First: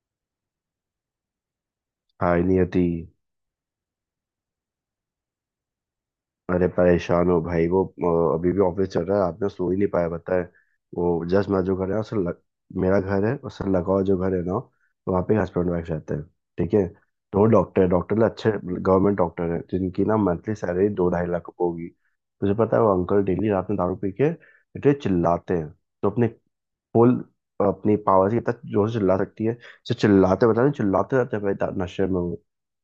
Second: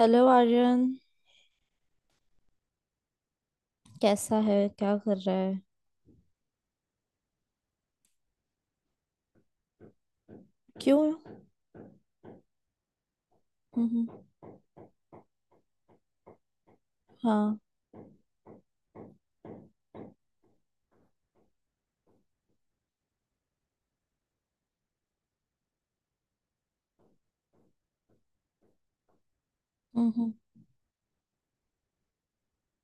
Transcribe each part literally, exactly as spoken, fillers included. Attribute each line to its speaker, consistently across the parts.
Speaker 1: Hello Aryan.
Speaker 2: Hi Niyati.
Speaker 1: कैसा है? क्या कर रहा है?
Speaker 2: अरे परेशान हो भाई। वो अ, अभी भी ऑफिस चल रहा है, रात में सो ही नहीं पाया, पता है। वो
Speaker 1: क्यों?
Speaker 2: जस्ट मैं जो घर है उससे लग, मेरा घर है उससे लगा हुआ
Speaker 1: हम्म।
Speaker 2: जो घर है ना, वहाँ पे हस्बैंड वाइफ रहते हैं, ठीक है। तो
Speaker 1: हाँ।
Speaker 2: डॉक्टर है, डॉक्टर ना, अच्छे गवर्नमेंट डॉक्टर हैं, जिनकी ना मंथली सैलरी दो ढाई लाख होगी। तुझे पता है वो अंकल डेली रात में दारू पी के इतने चिल्लाते हैं। तो अपने फुल अपनी पावर से इतना जोर से चिल्ला सकती है। तो
Speaker 1: हम्म।
Speaker 2: चिल्लाते, बता नहीं, चिल्लाते रहते हैं भाई, दा- नशे में वो।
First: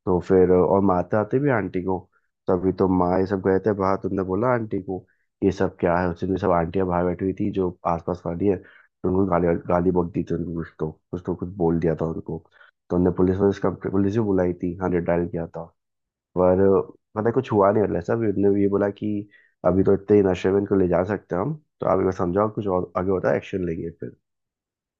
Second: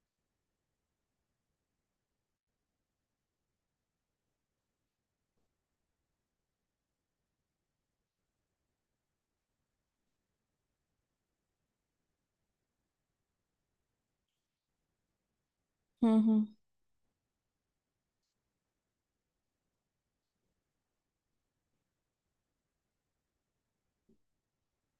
Speaker 2: तो फिर अ, और मारते आते भी आंटी को। तो अभी तो माँ ये सब गए थे बाहर, तुमने बोला आंटी को, ये सब क्या है। उस दिन सब आंटियां बाहर बैठी हुई थी जो आसपास वाली है, तो उनको गाली गाली बक दी थी, उनको कुछ तो कुछ तो कुछ बोल दिया था उनको। तो उनने पुलिस पुलिस का पुलिस भी बुलाई थी, हाँ डायल किया था।
Speaker 1: हम्म।
Speaker 2: पर पता है कुछ हुआ नहीं। मतलब सब उन्होंने ये बोला कि अभी तो इतने ही नशे में इनको ले जा सकते हैं हम, तो आप एक बार समझाओ, कुछ और आगे होता है एक्शन लेंगे फिर।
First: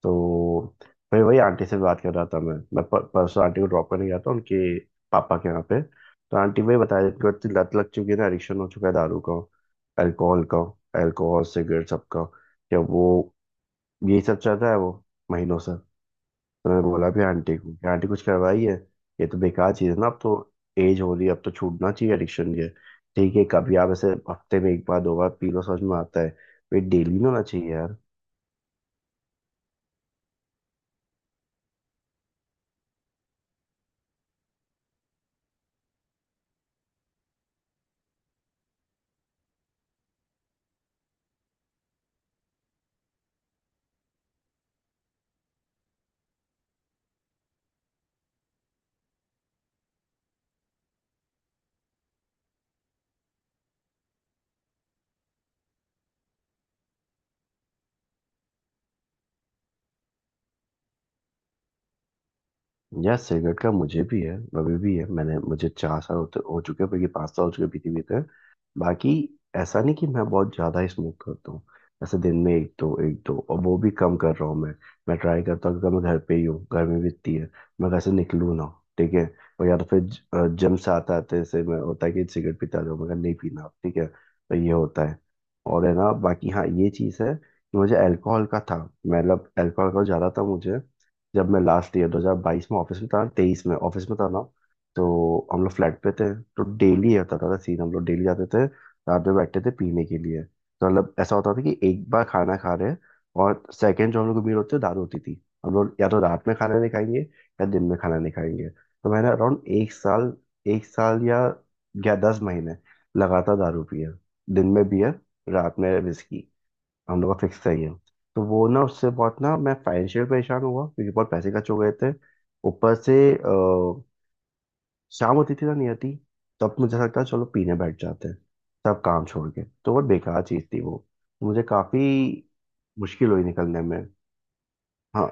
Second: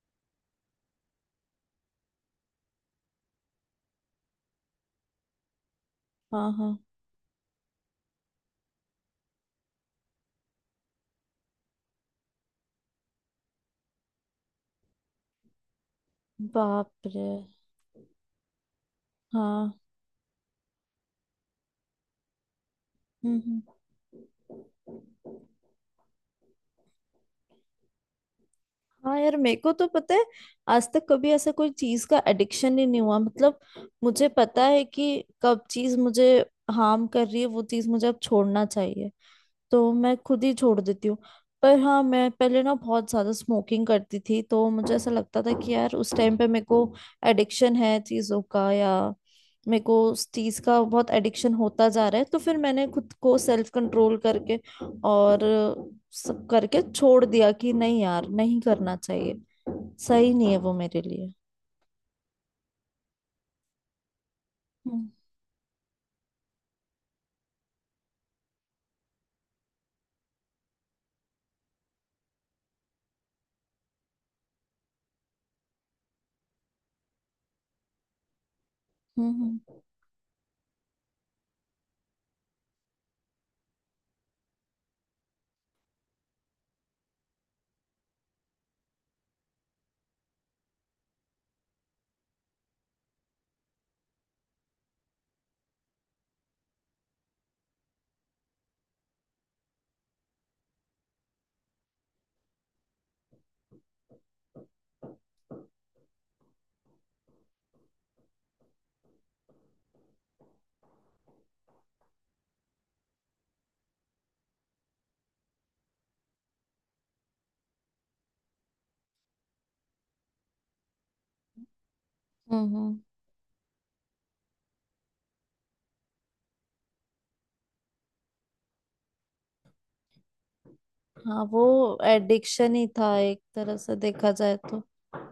Speaker 2: तो मैं वही आंटी से बात कर रहा था। मैं मैं पर, परसों आंटी को ड्रॉप करने गया था उनके पापा के यहाँ पे। तो
Speaker 1: हाँ।
Speaker 2: आंटी वही
Speaker 1: हाँ।
Speaker 2: बताया, इनको इतनी लत लग चुकी है ना, एडिक्शन हो चुका है, दारू का, अल्कोहल का। अल्कोहल, सिगरेट, सबका क्या वो, यही सब चल रहा है वो महीनों से। तो मैंने
Speaker 1: बाप
Speaker 2: बोला भी
Speaker 1: रे।
Speaker 2: आंटी को कि आंटी कुछ करवाई है, ये तो बेकार
Speaker 1: हाँ।
Speaker 2: चीज़ है ना अब तो, एज हो रही है, अब तो छूटना चाहिए एडिक्शन ये। ठीक है,
Speaker 1: हम्म।
Speaker 2: कभी आप ऐसे हफ्ते में एक बार, दो बार पी लो समझ में आता है, ये डेली नहीं होना चाहिए यार।
Speaker 1: हाँ यार, मेरे को तो पता है। आज तक कभी ऐसा कोई चीज का एडिक्शन ही नहीं हुआ, मतलब। मुझे पता है कि कब चीज मुझे हार्म कर रही है, वो चीज मुझे अब छोड़ना चाहिए, तो मैं खुद ही छोड़ देती हूँ। पर हाँ, मैं पहले ना बहुत ज्यादा स्मोकिंग करती थी, तो मुझे ऐसा लगता था कि यार उस टाइम पे मेरे को एडिक्शन है चीजों का, या मेरे को उस चीज का बहुत एडिक्शन होता जा रहा है। तो फिर मैंने खुद को सेल्फ कंट्रोल करके और सब करके छोड़ दिया कि नहीं यार, नहीं करना चाहिए। सही नहीं है वो मेरे लिए।
Speaker 2: यार सिगरेट का मुझे भी है, अभी भी है।
Speaker 1: हम्म।
Speaker 2: मैंने मुझे चार साल होते हो चुके हैं, बल्कि पाँच साल हो चुके पीते पीते। बाकी ऐसा नहीं कि मैं बहुत ज्यादा ही स्मोक करता हूँ, ऐसे दिन में एक दो, एक दो, और वो भी कम कर रहा हूँ मैं। मैं ट्राई करता हूँ, क्योंकि मैं घर पे ही हूँ, गर्मी भी इतनी है, मैं घर से निकलूँ ना, ठीक है।
Speaker 1: हम्म।
Speaker 2: और या तो फिर जिम से आते आते से मैं होता है कि सिगरेट पीता जाऊँ, मैं नहीं पीना अब, ठीक है, तो ये होता है। और है ना बाकी, हाँ, ये चीज़ है कि मुझे अल्कोहल का था, मतलब अल्कोहल का ज़्यादा था मुझे। जब मैं लास्ट ईयर दो हज़ार बाईस में ऑफिस में था, तेईस में ऑफिस में था ना, तो हम लोग फ्लैट पे थे। तो डेली होता था सीन, हम लोग डेली जाते थे रात में, बैठते थे पीने के लिए। तो मतलब ऐसा होता था कि एक बार खाना खा रहे हैं और सेकंड जो हम लोग को मील होती है, दाल होती थी। हम लोग या तो रात में खाना नहीं खाएंगे या दिन में खाना नहीं खाएंगे। तो मैंने अराउंड एक साल एक साल या या दस महीने लगातार दारू पी है। दिन में बियर, रात में विस्की, हम लोग का फिक्स चाहिए। तो वो ना उससे बहुत ना, मैं फाइनेंशियल परेशान हुआ क्योंकि बहुत पैसे खर्च हो गए थे।
Speaker 1: हम्म।
Speaker 2: ऊपर
Speaker 1: हम्म,
Speaker 2: से अ, शाम होती थी ना नहीं आती, तब मुझे लगता है चलो पीने बैठ जाते हैं, तब काम छोड़ के। तो बहुत बेकार चीज़ थी वो।
Speaker 1: हाँ, वो
Speaker 2: मुझे काफ़ी
Speaker 1: एडिक्शन ही था
Speaker 2: मुश्किल
Speaker 1: एक
Speaker 2: हुई
Speaker 1: तरह
Speaker 2: निकलने
Speaker 1: से
Speaker 2: में।
Speaker 1: देखा जाए तो।
Speaker 2: हाँ।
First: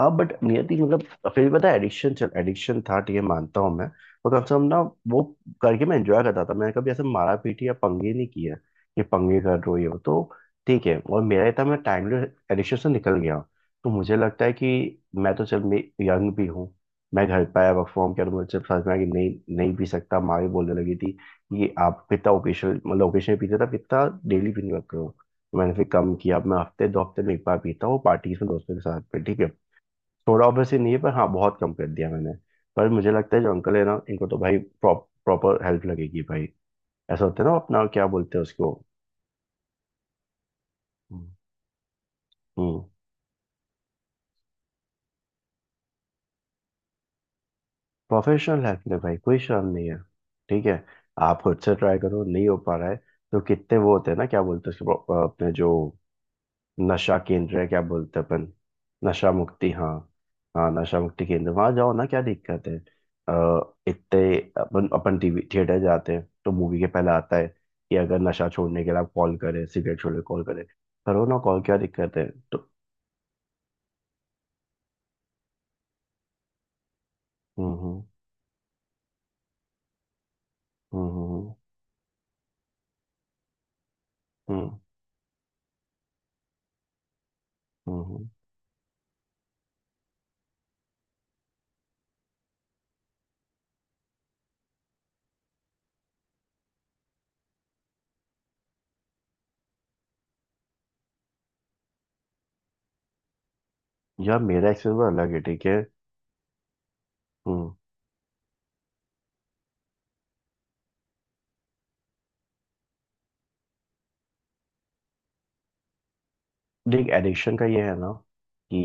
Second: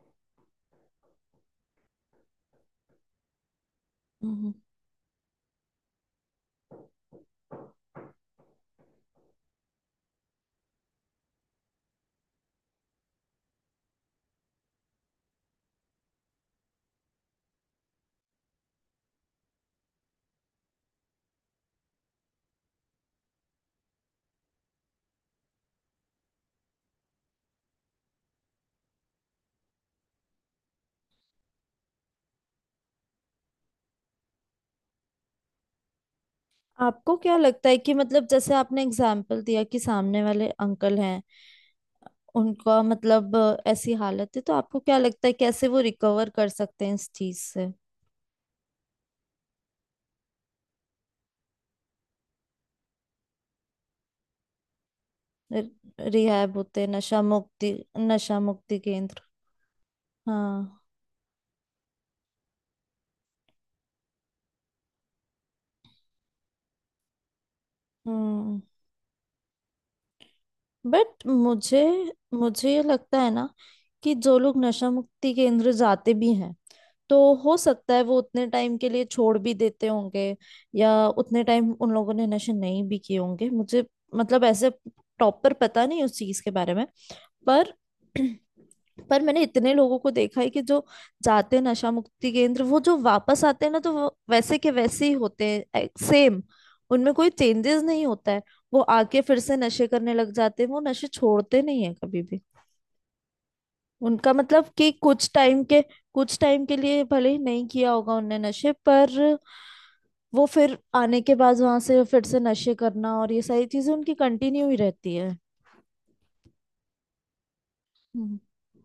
Speaker 2: अब बट नियति मतलब फिर भी पता है, एडिक्शन चल एडिक्शन था, ठीक है, मानता हूँ, मैं तो
Speaker 1: हम्म।
Speaker 2: कम
Speaker 1: हम्म।
Speaker 2: से कम ना वो करके मैं एंजॉय करता था। मैंने कभी ऐसे मारा पीटी या पंगे नहीं किया कि पंगे कर रहे हो ये वो। तो ठीक है। और मेरा इतना, मैं टाइमलेस एडिक्शन से निकल गया हूँ। तो मुझे लगता है कि मैं तो चल, मैं यंग भी हूँ, मैं घर पे आया, वर्क फ्रॉम किया, तो मुझे समझ में आया कि नहीं, नहीं पी सकता। माँ भी बोलने लगी थी कि आप कितना ओकेशन, मतलब ओकेशन पीते थे, आप कितना डेली पीने लग रहे हो। मैंने फिर कम किया। अब मैं हफ्ते दो हफ्ते में एक बार पीता हूँ, पार्टीज में दोस्तों के साथ पे, ठीक है। थोड़ा ऑब्वियसली नहीं है, पर हाँ बहुत कम कर दिया मैंने। पर मुझे लगता है जो अंकल है ना, इनको तो भाई प्रॉपर हेल्प लगेगी भाई।
Speaker 1: आपको
Speaker 2: ऐसा
Speaker 1: क्या
Speaker 2: होता है ना,
Speaker 1: लगता है
Speaker 2: अपना
Speaker 1: कि
Speaker 2: क्या
Speaker 1: मतलब
Speaker 2: बोलते हैं
Speaker 1: जैसे
Speaker 2: उसको।
Speaker 1: आपने एग्जाम्पल दिया कि सामने वाले अंकल हैं,
Speaker 2: हम्म।
Speaker 1: उनका मतलब अ, ऐसी हालत है, तो आपको क्या लगता है कैसे वो रिकवर कर सकते हैं इस चीज से?
Speaker 2: प्रोफेशनल हेल्प ले भाई, कोई शर्म नहीं है, ठीक है। आप खुद से ट्राई करो, नहीं हो पा रहा है, तो कितने वो होते हैं ना, क्या बोलते हैं उसको अपने, जो
Speaker 1: रिहैब होते।
Speaker 2: नशा
Speaker 1: नशा
Speaker 2: केंद्र है,
Speaker 1: मुक्ति।
Speaker 2: क्या बोलते हैं
Speaker 1: नशा
Speaker 2: अपन।
Speaker 1: मुक्ति केंद्र।
Speaker 2: नशा मुक्ति, हाँ। हाँ
Speaker 1: हाँ।
Speaker 2: नशा मुक्ति केंद्र वहां जाओ ना, क्या दिक्कत है? अ, इतने अपन अपन टीवी थिएटर जाते हैं तो मूवी के पहले आता है कि अगर नशा
Speaker 1: हम्म।
Speaker 2: छोड़ने के लिए आप कॉल करें, सिगरेट छोड़ने कॉल करें। करो
Speaker 1: बट
Speaker 2: ना कॉल, क्या
Speaker 1: मुझे
Speaker 2: दिक्कत है? तो
Speaker 1: मुझे ये लगता है ना कि जो लोग नशा मुक्ति केंद्र जाते भी हैं, तो हो
Speaker 2: हम्म,
Speaker 1: सकता है
Speaker 2: हम्म,
Speaker 1: वो उतने टाइम के लिए छोड़ भी देते होंगे, या
Speaker 2: हम्म,
Speaker 1: उतने
Speaker 2: हम्म,
Speaker 1: टाइम उन लोगों ने नशे नहीं भी किए होंगे, मुझे मतलब ऐसे
Speaker 2: हम्म,
Speaker 1: प्रॉपर पता नहीं उस चीज के बारे में। पर
Speaker 2: हम्म, हम्म।
Speaker 1: पर मैंने इतने लोगों को देखा है कि जो जाते हैं नशा मुक्ति केंद्र, वो जो वापस आते हैं ना, तो वो वैसे के वैसे ही होते हैं। सेम। उनमें कोई चेंजेस नहीं होता है। वो आके फिर से नशे करने लग जाते हैं, वो नशे छोड़ते नहीं है कभी भी। उनका
Speaker 2: यार
Speaker 1: मतलब
Speaker 2: मेरा
Speaker 1: कि
Speaker 2: एक्सपीरियंस
Speaker 1: कुछ
Speaker 2: अलग है,
Speaker 1: टाइम
Speaker 2: ठीक
Speaker 1: के
Speaker 2: है।
Speaker 1: कुछ टाइम के लिए भले ही नहीं
Speaker 2: हम्म।
Speaker 1: किया होगा उनने नशे, पर वो फिर आने के बाद वहां से फिर से नशे करना और ये सारी चीजें उनकी कंटिन्यू ही रहती है।
Speaker 2: देख, एडिक्शन का ये है ना
Speaker 1: हम्म।
Speaker 2: कि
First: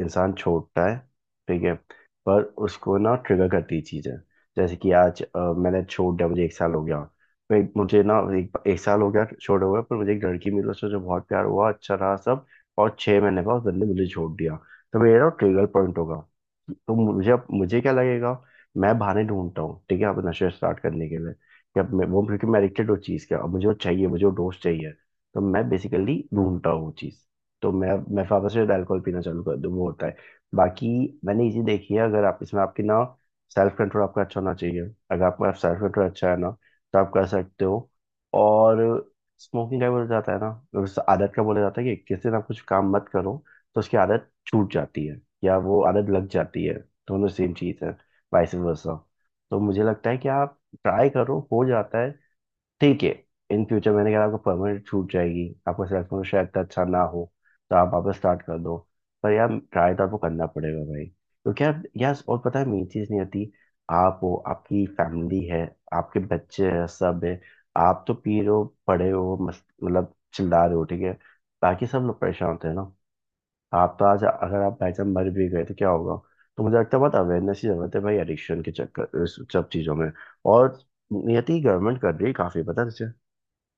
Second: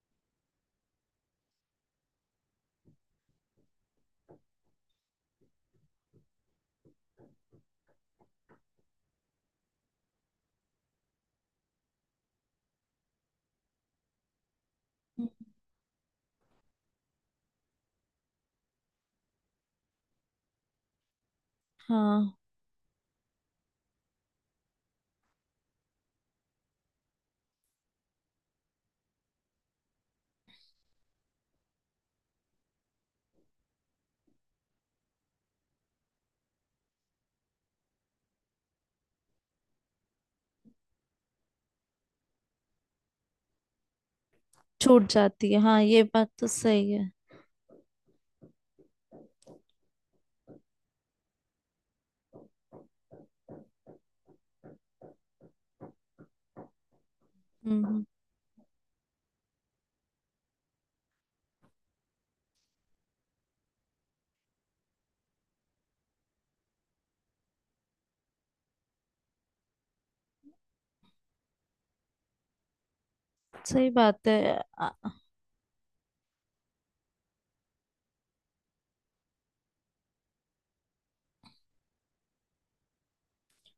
Speaker 2: इंसान छोड़ता है, ठीक है, पर उसको ना ट्रिगर करती चीज़ है। जैसे कि आज अ, मैंने छोड़ दिया, मुझे एक साल हो गया, फिर मुझे ना एक, एक साल हो गया छोड़े हुए, पर मुझे एक लड़की मिली, उससे जो बहुत प्यार हुआ, अच्छा रहा सब। और छह महीने बाद उस बंदे ने मुझे छोड़ दिया, तो मेरा
Speaker 1: हम्म।
Speaker 2: ट्रिगर पॉइंट होगा। तो मुझे अब मुझे क्या लगेगा, मैं बहाने ढूंढता हूँ, ठीक है, अब नशे स्टार्ट करने के लिए कि अब मैं वो,
Speaker 1: हाँ,
Speaker 2: क्योंकि मैं एडिक्टेड उस चीज़ का, अब मुझे वो चाहिए, मुझे वो डोज चाहिए। तो मैं बेसिकली ढूंढता हूँ वो चीज़। तो मैं मैं वापस से अल्कोहल पीना चालू कर दूँ, वो होता है। बाकी मैंने इसी देखी है, अगर आप इसमें आपकी ना सेल्फ कंट्रोल आपका अच्छा होना चाहिए। अगर आपका सेल्फ कंट्रोल अच्छा है ना, तो आप कर सकते हो। और स्मोकिंग का बोला जाता है ना, उस आदत का बोला जाता है कि इक्कीस दिन आप कुछ काम मत करो, तो उसकी आदत छूट
Speaker 1: छूट
Speaker 2: जाती है
Speaker 1: जाती
Speaker 2: या
Speaker 1: है।
Speaker 2: वो
Speaker 1: हाँ, ये
Speaker 2: आदत लग
Speaker 1: बात तो
Speaker 2: जाती है।
Speaker 1: सही है।
Speaker 2: दोनों सेम चीज़ है, वाइस वर्सा। तो मुझे लगता है कि आप ट्राई करो, हो जाता है, ठीक है। इन फ्यूचर मैंने कहा आपको परमानेंट छूट जाएगी आपका सेलेक्शन शायद इतना अच्छा ना हो, तो आप
Speaker 1: हम्म।
Speaker 2: वापस स्टार्ट कर दो। पर यार ट्राई तो आपको करना पड़ेगा भाई, क्योंकि यार, यार, और पता है मेन चीज़ नहीं आती। आप हो, आपकी फैमिली है, आपके बच्चे हैं, सब है। आप तो पी रहे हो, पढ़े हो मस्त, मतलब चिल्ला रहे हो, ठीक है, बाकी सब लोग परेशान होते हैं ना।
Speaker 1: सही
Speaker 2: आप तो आज
Speaker 1: बात है।
Speaker 2: अगर आप
Speaker 1: आ-
Speaker 2: बाई मर भी गए तो क्या होगा। तो मुझे लगता है बहुत अवेयरनेस की जरूरत है भाई, एडिक्शन के चक्कर इस सब चीज़ों में। और नियति, गवर्नमेंट कर रही है काफ़ी पता है,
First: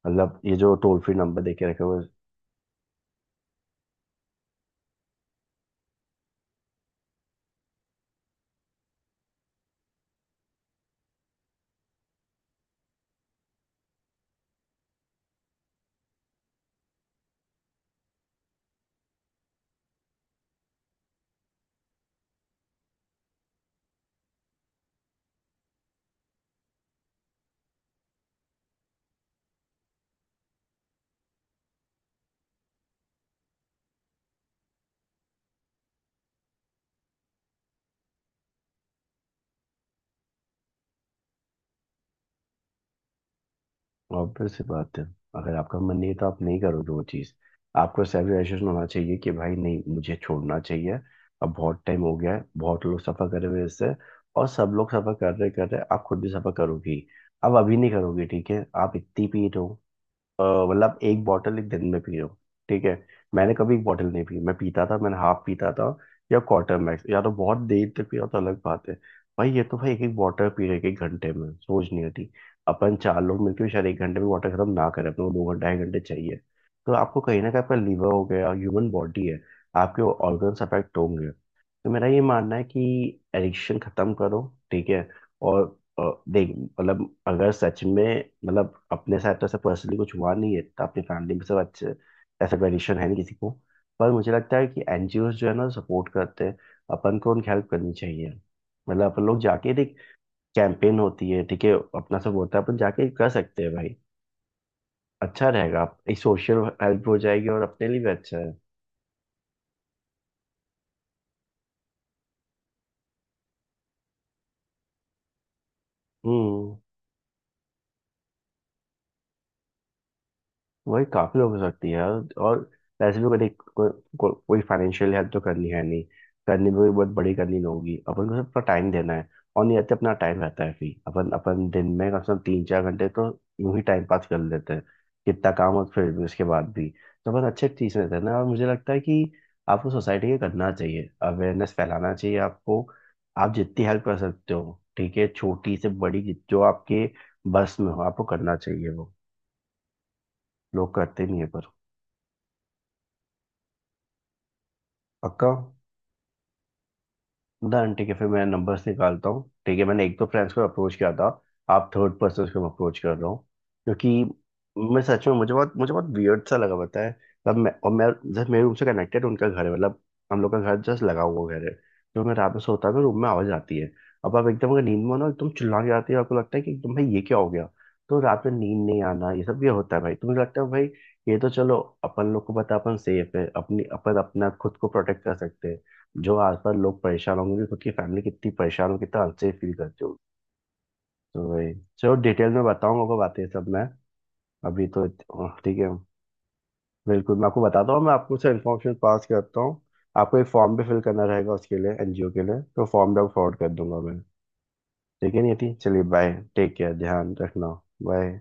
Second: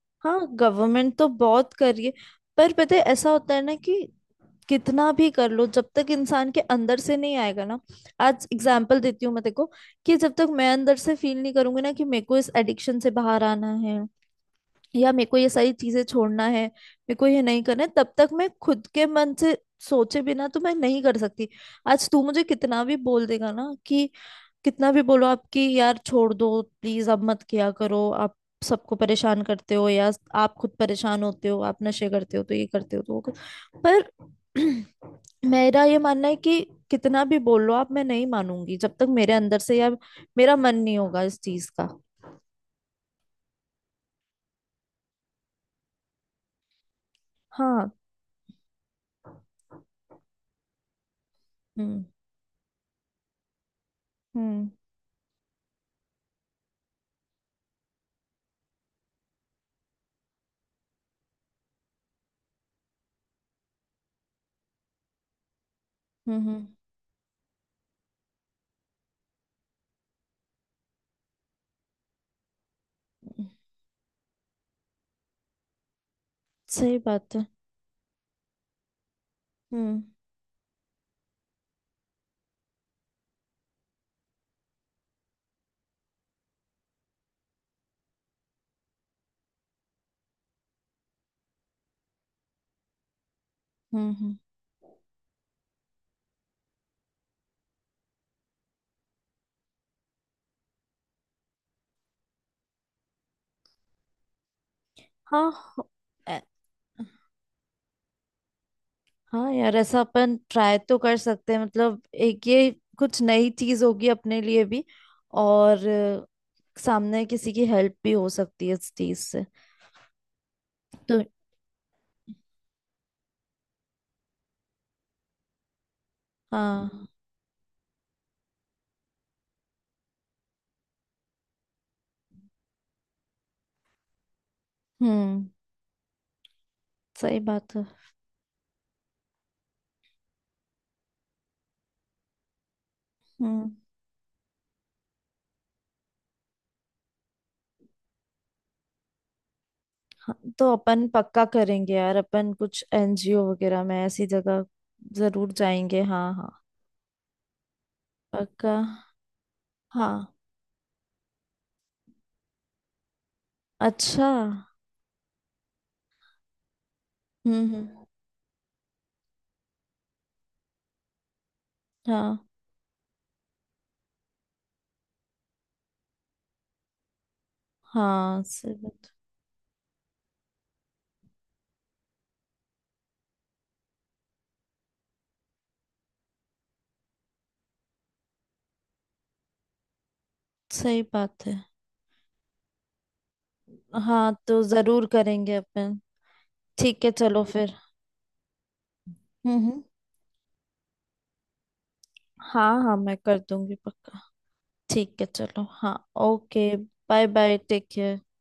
Speaker 2: मतलब
Speaker 1: हाँ,
Speaker 2: ये जो टोल फ्री
Speaker 1: गवर्नमेंट तो
Speaker 2: नंबर दे के
Speaker 1: बहुत
Speaker 2: रखे
Speaker 1: कर
Speaker 2: हुए।
Speaker 1: रही है। पर पता है ऐसा होता है ना कि कितना भी कर लो, जब तक इंसान के अंदर से नहीं आएगा ना। आज एग्जाम्पल देती हूँ मैं, देखो। कि जब तक मैं अंदर से फील नहीं करूंगी ना कि मेरे को इस एडिक्शन से बाहर आना है, या मेरे को ये सारी चीजें छोड़ना है, मेरे को ये नहीं करना है, तब तक मैं खुद के मन से सोचे बिना तो मैं नहीं कर सकती। आज तू मुझे कितना भी बोल देगा ना कि कितना भी बोलो आपकी, यार छोड़ दो प्लीज, अब मत किया करो आप, सबको परेशान करते हो, या आप खुद परेशान होते हो, आप नशे करते हो तो ये करते हो तो वो कर। पर मेरा ये मानना है कि कितना भी बोल लो आप, मैं नहीं मानूंगी जब तक मेरे अंदर से या मेरा मन नहीं होगा इस चीज का।
Speaker 2: ऑब्वियस सी बात है, अगर आपका मन नहीं है तो आप नहीं करोगे वो चीज़।
Speaker 1: हाँ।
Speaker 2: आपको सेल्फ रियलाइजेशन होना चाहिए कि भाई नहीं मुझे छोड़ना चाहिए, अब बहुत टाइम
Speaker 1: हम्म।
Speaker 2: हो गया है, बहुत लोग सफ़र कर रहे हैं इससे। और
Speaker 1: हम्म।
Speaker 2: सब लोग सफ़र कर रहे कर रहे, आप खुद भी सफ़र करोगी, अब अभी नहीं करोगी, ठीक है, आप इतनी पीट हो, अ, मतलब एक बॉटल एक दिन में पी रहे हो, ठीक है, मैंने कभी एक बॉटल नहीं पी। मैं पीता था, मैंने हाफ पीता था,
Speaker 1: हम्म।
Speaker 2: या
Speaker 1: हम्म।
Speaker 2: क्वार्टर मैक्स, या तो बहुत देर तक पिया तो अलग बात है। भाई ये तो भाई, एक एक बॉटल पी रहे एक घंटे में, सोच नहीं होती। अपन चार लोग
Speaker 1: हम्म।
Speaker 2: मिलकर भी शायद एक घंटे में वाटर खत्म ना करें, अपने को दो घंटे ढाई घंटे चाहिए। तो
Speaker 1: सही
Speaker 2: आपको
Speaker 1: बात
Speaker 2: कहीं
Speaker 1: है।
Speaker 2: ना कहीं आपका लीवर हो गया, ह्यूमन बॉडी है,
Speaker 1: हम्म।
Speaker 2: आपके ऑर्गन्स अफेक्ट होंगे। तो मेरा ये मानना है कि एडिक्शन खत्म करो, ठीक है। और और देख मतलब, अगर सच में मतलब अपने साथ तो ऐसा पर्सनली कुछ हुआ नहीं है, तो अपनी फैमिली में सब अच्छे, ऐसा कंडीशन है नहीं किसी को। पर
Speaker 1: हम्म।
Speaker 2: मुझे
Speaker 1: हम्म।
Speaker 2: लगता है कि एनजीओज जो है ना सपोर्ट करते हैं, अपन को उनकी हेल्प करनी चाहिए। मतलब अपन लोग जाके देख, कैंपेन होती है, ठीक है, अपना सब होता है, अपन जाके कर सकते हैं भाई, अच्छा
Speaker 1: हाँ।
Speaker 2: रहेगा।
Speaker 1: हो-
Speaker 2: इस सोशल हेल्प हो जाएगी और अपने लिए भी अच्छा है।
Speaker 1: हाँ यार, ऐसा अपन ट्राई तो कर सकते हैं, मतलब एक ये कुछ नई चीज होगी अपने लिए भी। और
Speaker 2: हम्म।
Speaker 1: अ, सामने किसी की हेल्प भी हो सकती है इस चीज से।
Speaker 2: वही
Speaker 1: तो।
Speaker 2: काफी लोग हो सकती है, और और वैसे भी कभी को, को, कोई फाइनेंशियल हेल्प तो करनी है नहीं, करनी भी
Speaker 1: हाँ।
Speaker 2: बहुत बड़ी करनी होगी, अपन को अपना टाइम देना है। और नहीं रहते अपना टाइम रहता है फ्री, अपन अपन दिन में कम से कम तीन चार घंटे तो यूं ही टाइम पास कर लेते हैं।
Speaker 1: हम्म।
Speaker 2: कितना काम और फिर भी उसके बाद भी, तो
Speaker 1: सही
Speaker 2: अपन अच्छे
Speaker 1: बात है।
Speaker 2: चीज रहते हैं ना। और मुझे लगता है कि आपको सोसाइटी के करना चाहिए, अवेयरनेस फैलाना चाहिए आपको, आप
Speaker 1: हम्म।
Speaker 2: जितनी हेल्प कर सकते हो ठीक है, छोटी से बड़ी, जो आपके बस में हो आपको करना चाहिए वो।
Speaker 1: हाँ, तो
Speaker 2: लोग
Speaker 1: अपन
Speaker 2: करते नहीं
Speaker 1: पक्का
Speaker 2: है पर।
Speaker 1: करेंगे यार, अपन कुछ एनजीओ वगैरह में ऐसी जगह
Speaker 2: पक्का,
Speaker 1: जरूर जाएंगे। हाँ, हाँ,
Speaker 2: डन, ठीक है, फिर मैं
Speaker 1: पक्का।
Speaker 2: नंबर्स निकालता हूँ ठीक है। मैंने एक तो
Speaker 1: हाँ।
Speaker 2: फ्रेंड्स को अप्रोच किया था, आप थर्ड पर्सन को अप्रोच कर रहा हूँ, क्योंकि
Speaker 1: अच्छा। हम्म।
Speaker 2: मैं सच में मुझे बहुत मुझे बहुत वियर्ड सा लगा पता है, तब मैं
Speaker 1: हम्म।
Speaker 2: और मैं, जैसे मेरे रूम से कनेक्टेड उनका घर है, मतलब हम लोग का घर जस्ट लगा हुआ घर है, जो मैं
Speaker 1: हाँ,
Speaker 2: रात में सोता हूँ तो रूम में आवाज आती है। अब आप एकदम अगर नींद में हो ना एकदम चिल्ला के आती है, आपको लगता है कि एकदम भाई ये क्या हो गया, तो
Speaker 1: हाँ,
Speaker 2: रात में
Speaker 1: सही
Speaker 2: नींद नहीं
Speaker 1: बात
Speaker 2: आना ये सब, ये होता है भाई। तो मुझे लगता है भाई ये तो चलो, अपन लोग को पता है, अपन सेफ है, अपनी अपन अपना खुद को प्रोटेक्ट कर सकते हैं। जो आसपास लोग परेशान होंगे कि खुद की फैमिली कितनी परेशान हो कितना अनसेफ फील करते होगी।
Speaker 1: सही
Speaker 2: तो
Speaker 1: बात है।
Speaker 2: वही, चलो डिटेल में बताऊंगा आपको बातें सब मैं।
Speaker 1: हाँ, तो
Speaker 2: अभी
Speaker 1: जरूर
Speaker 2: तो
Speaker 1: करेंगे
Speaker 2: ठीक है।
Speaker 1: अपन। ठीक है,
Speaker 2: बिल्कुल,
Speaker 1: चलो
Speaker 2: मैं आपको
Speaker 1: फिर।
Speaker 2: बताता हूँ, मैं आपको से इन्फॉर्मेशन पास
Speaker 1: हम्म।
Speaker 2: करता
Speaker 1: हम्म।
Speaker 2: हूँ। आपको एक फॉर्म भी फिल करना रहेगा उसके लिए, एनजीओ के लिए
Speaker 1: हाँ,
Speaker 2: तो
Speaker 1: हाँ,
Speaker 2: फॉर्म
Speaker 1: मैं
Speaker 2: भी
Speaker 1: कर
Speaker 2: फॉरवर्ड कर
Speaker 1: दूंगी
Speaker 2: दूंगा मैं।
Speaker 1: पक्का। ठीक है,
Speaker 2: ठीक है, नहीं
Speaker 1: चलो।
Speaker 2: थी,
Speaker 1: हाँ।
Speaker 2: चलिए, bye,
Speaker 1: okay.
Speaker 2: Take care,
Speaker 1: bye,
Speaker 2: ध्यान
Speaker 1: बाय,
Speaker 2: रखना।
Speaker 1: Take care.
Speaker 2: बाय।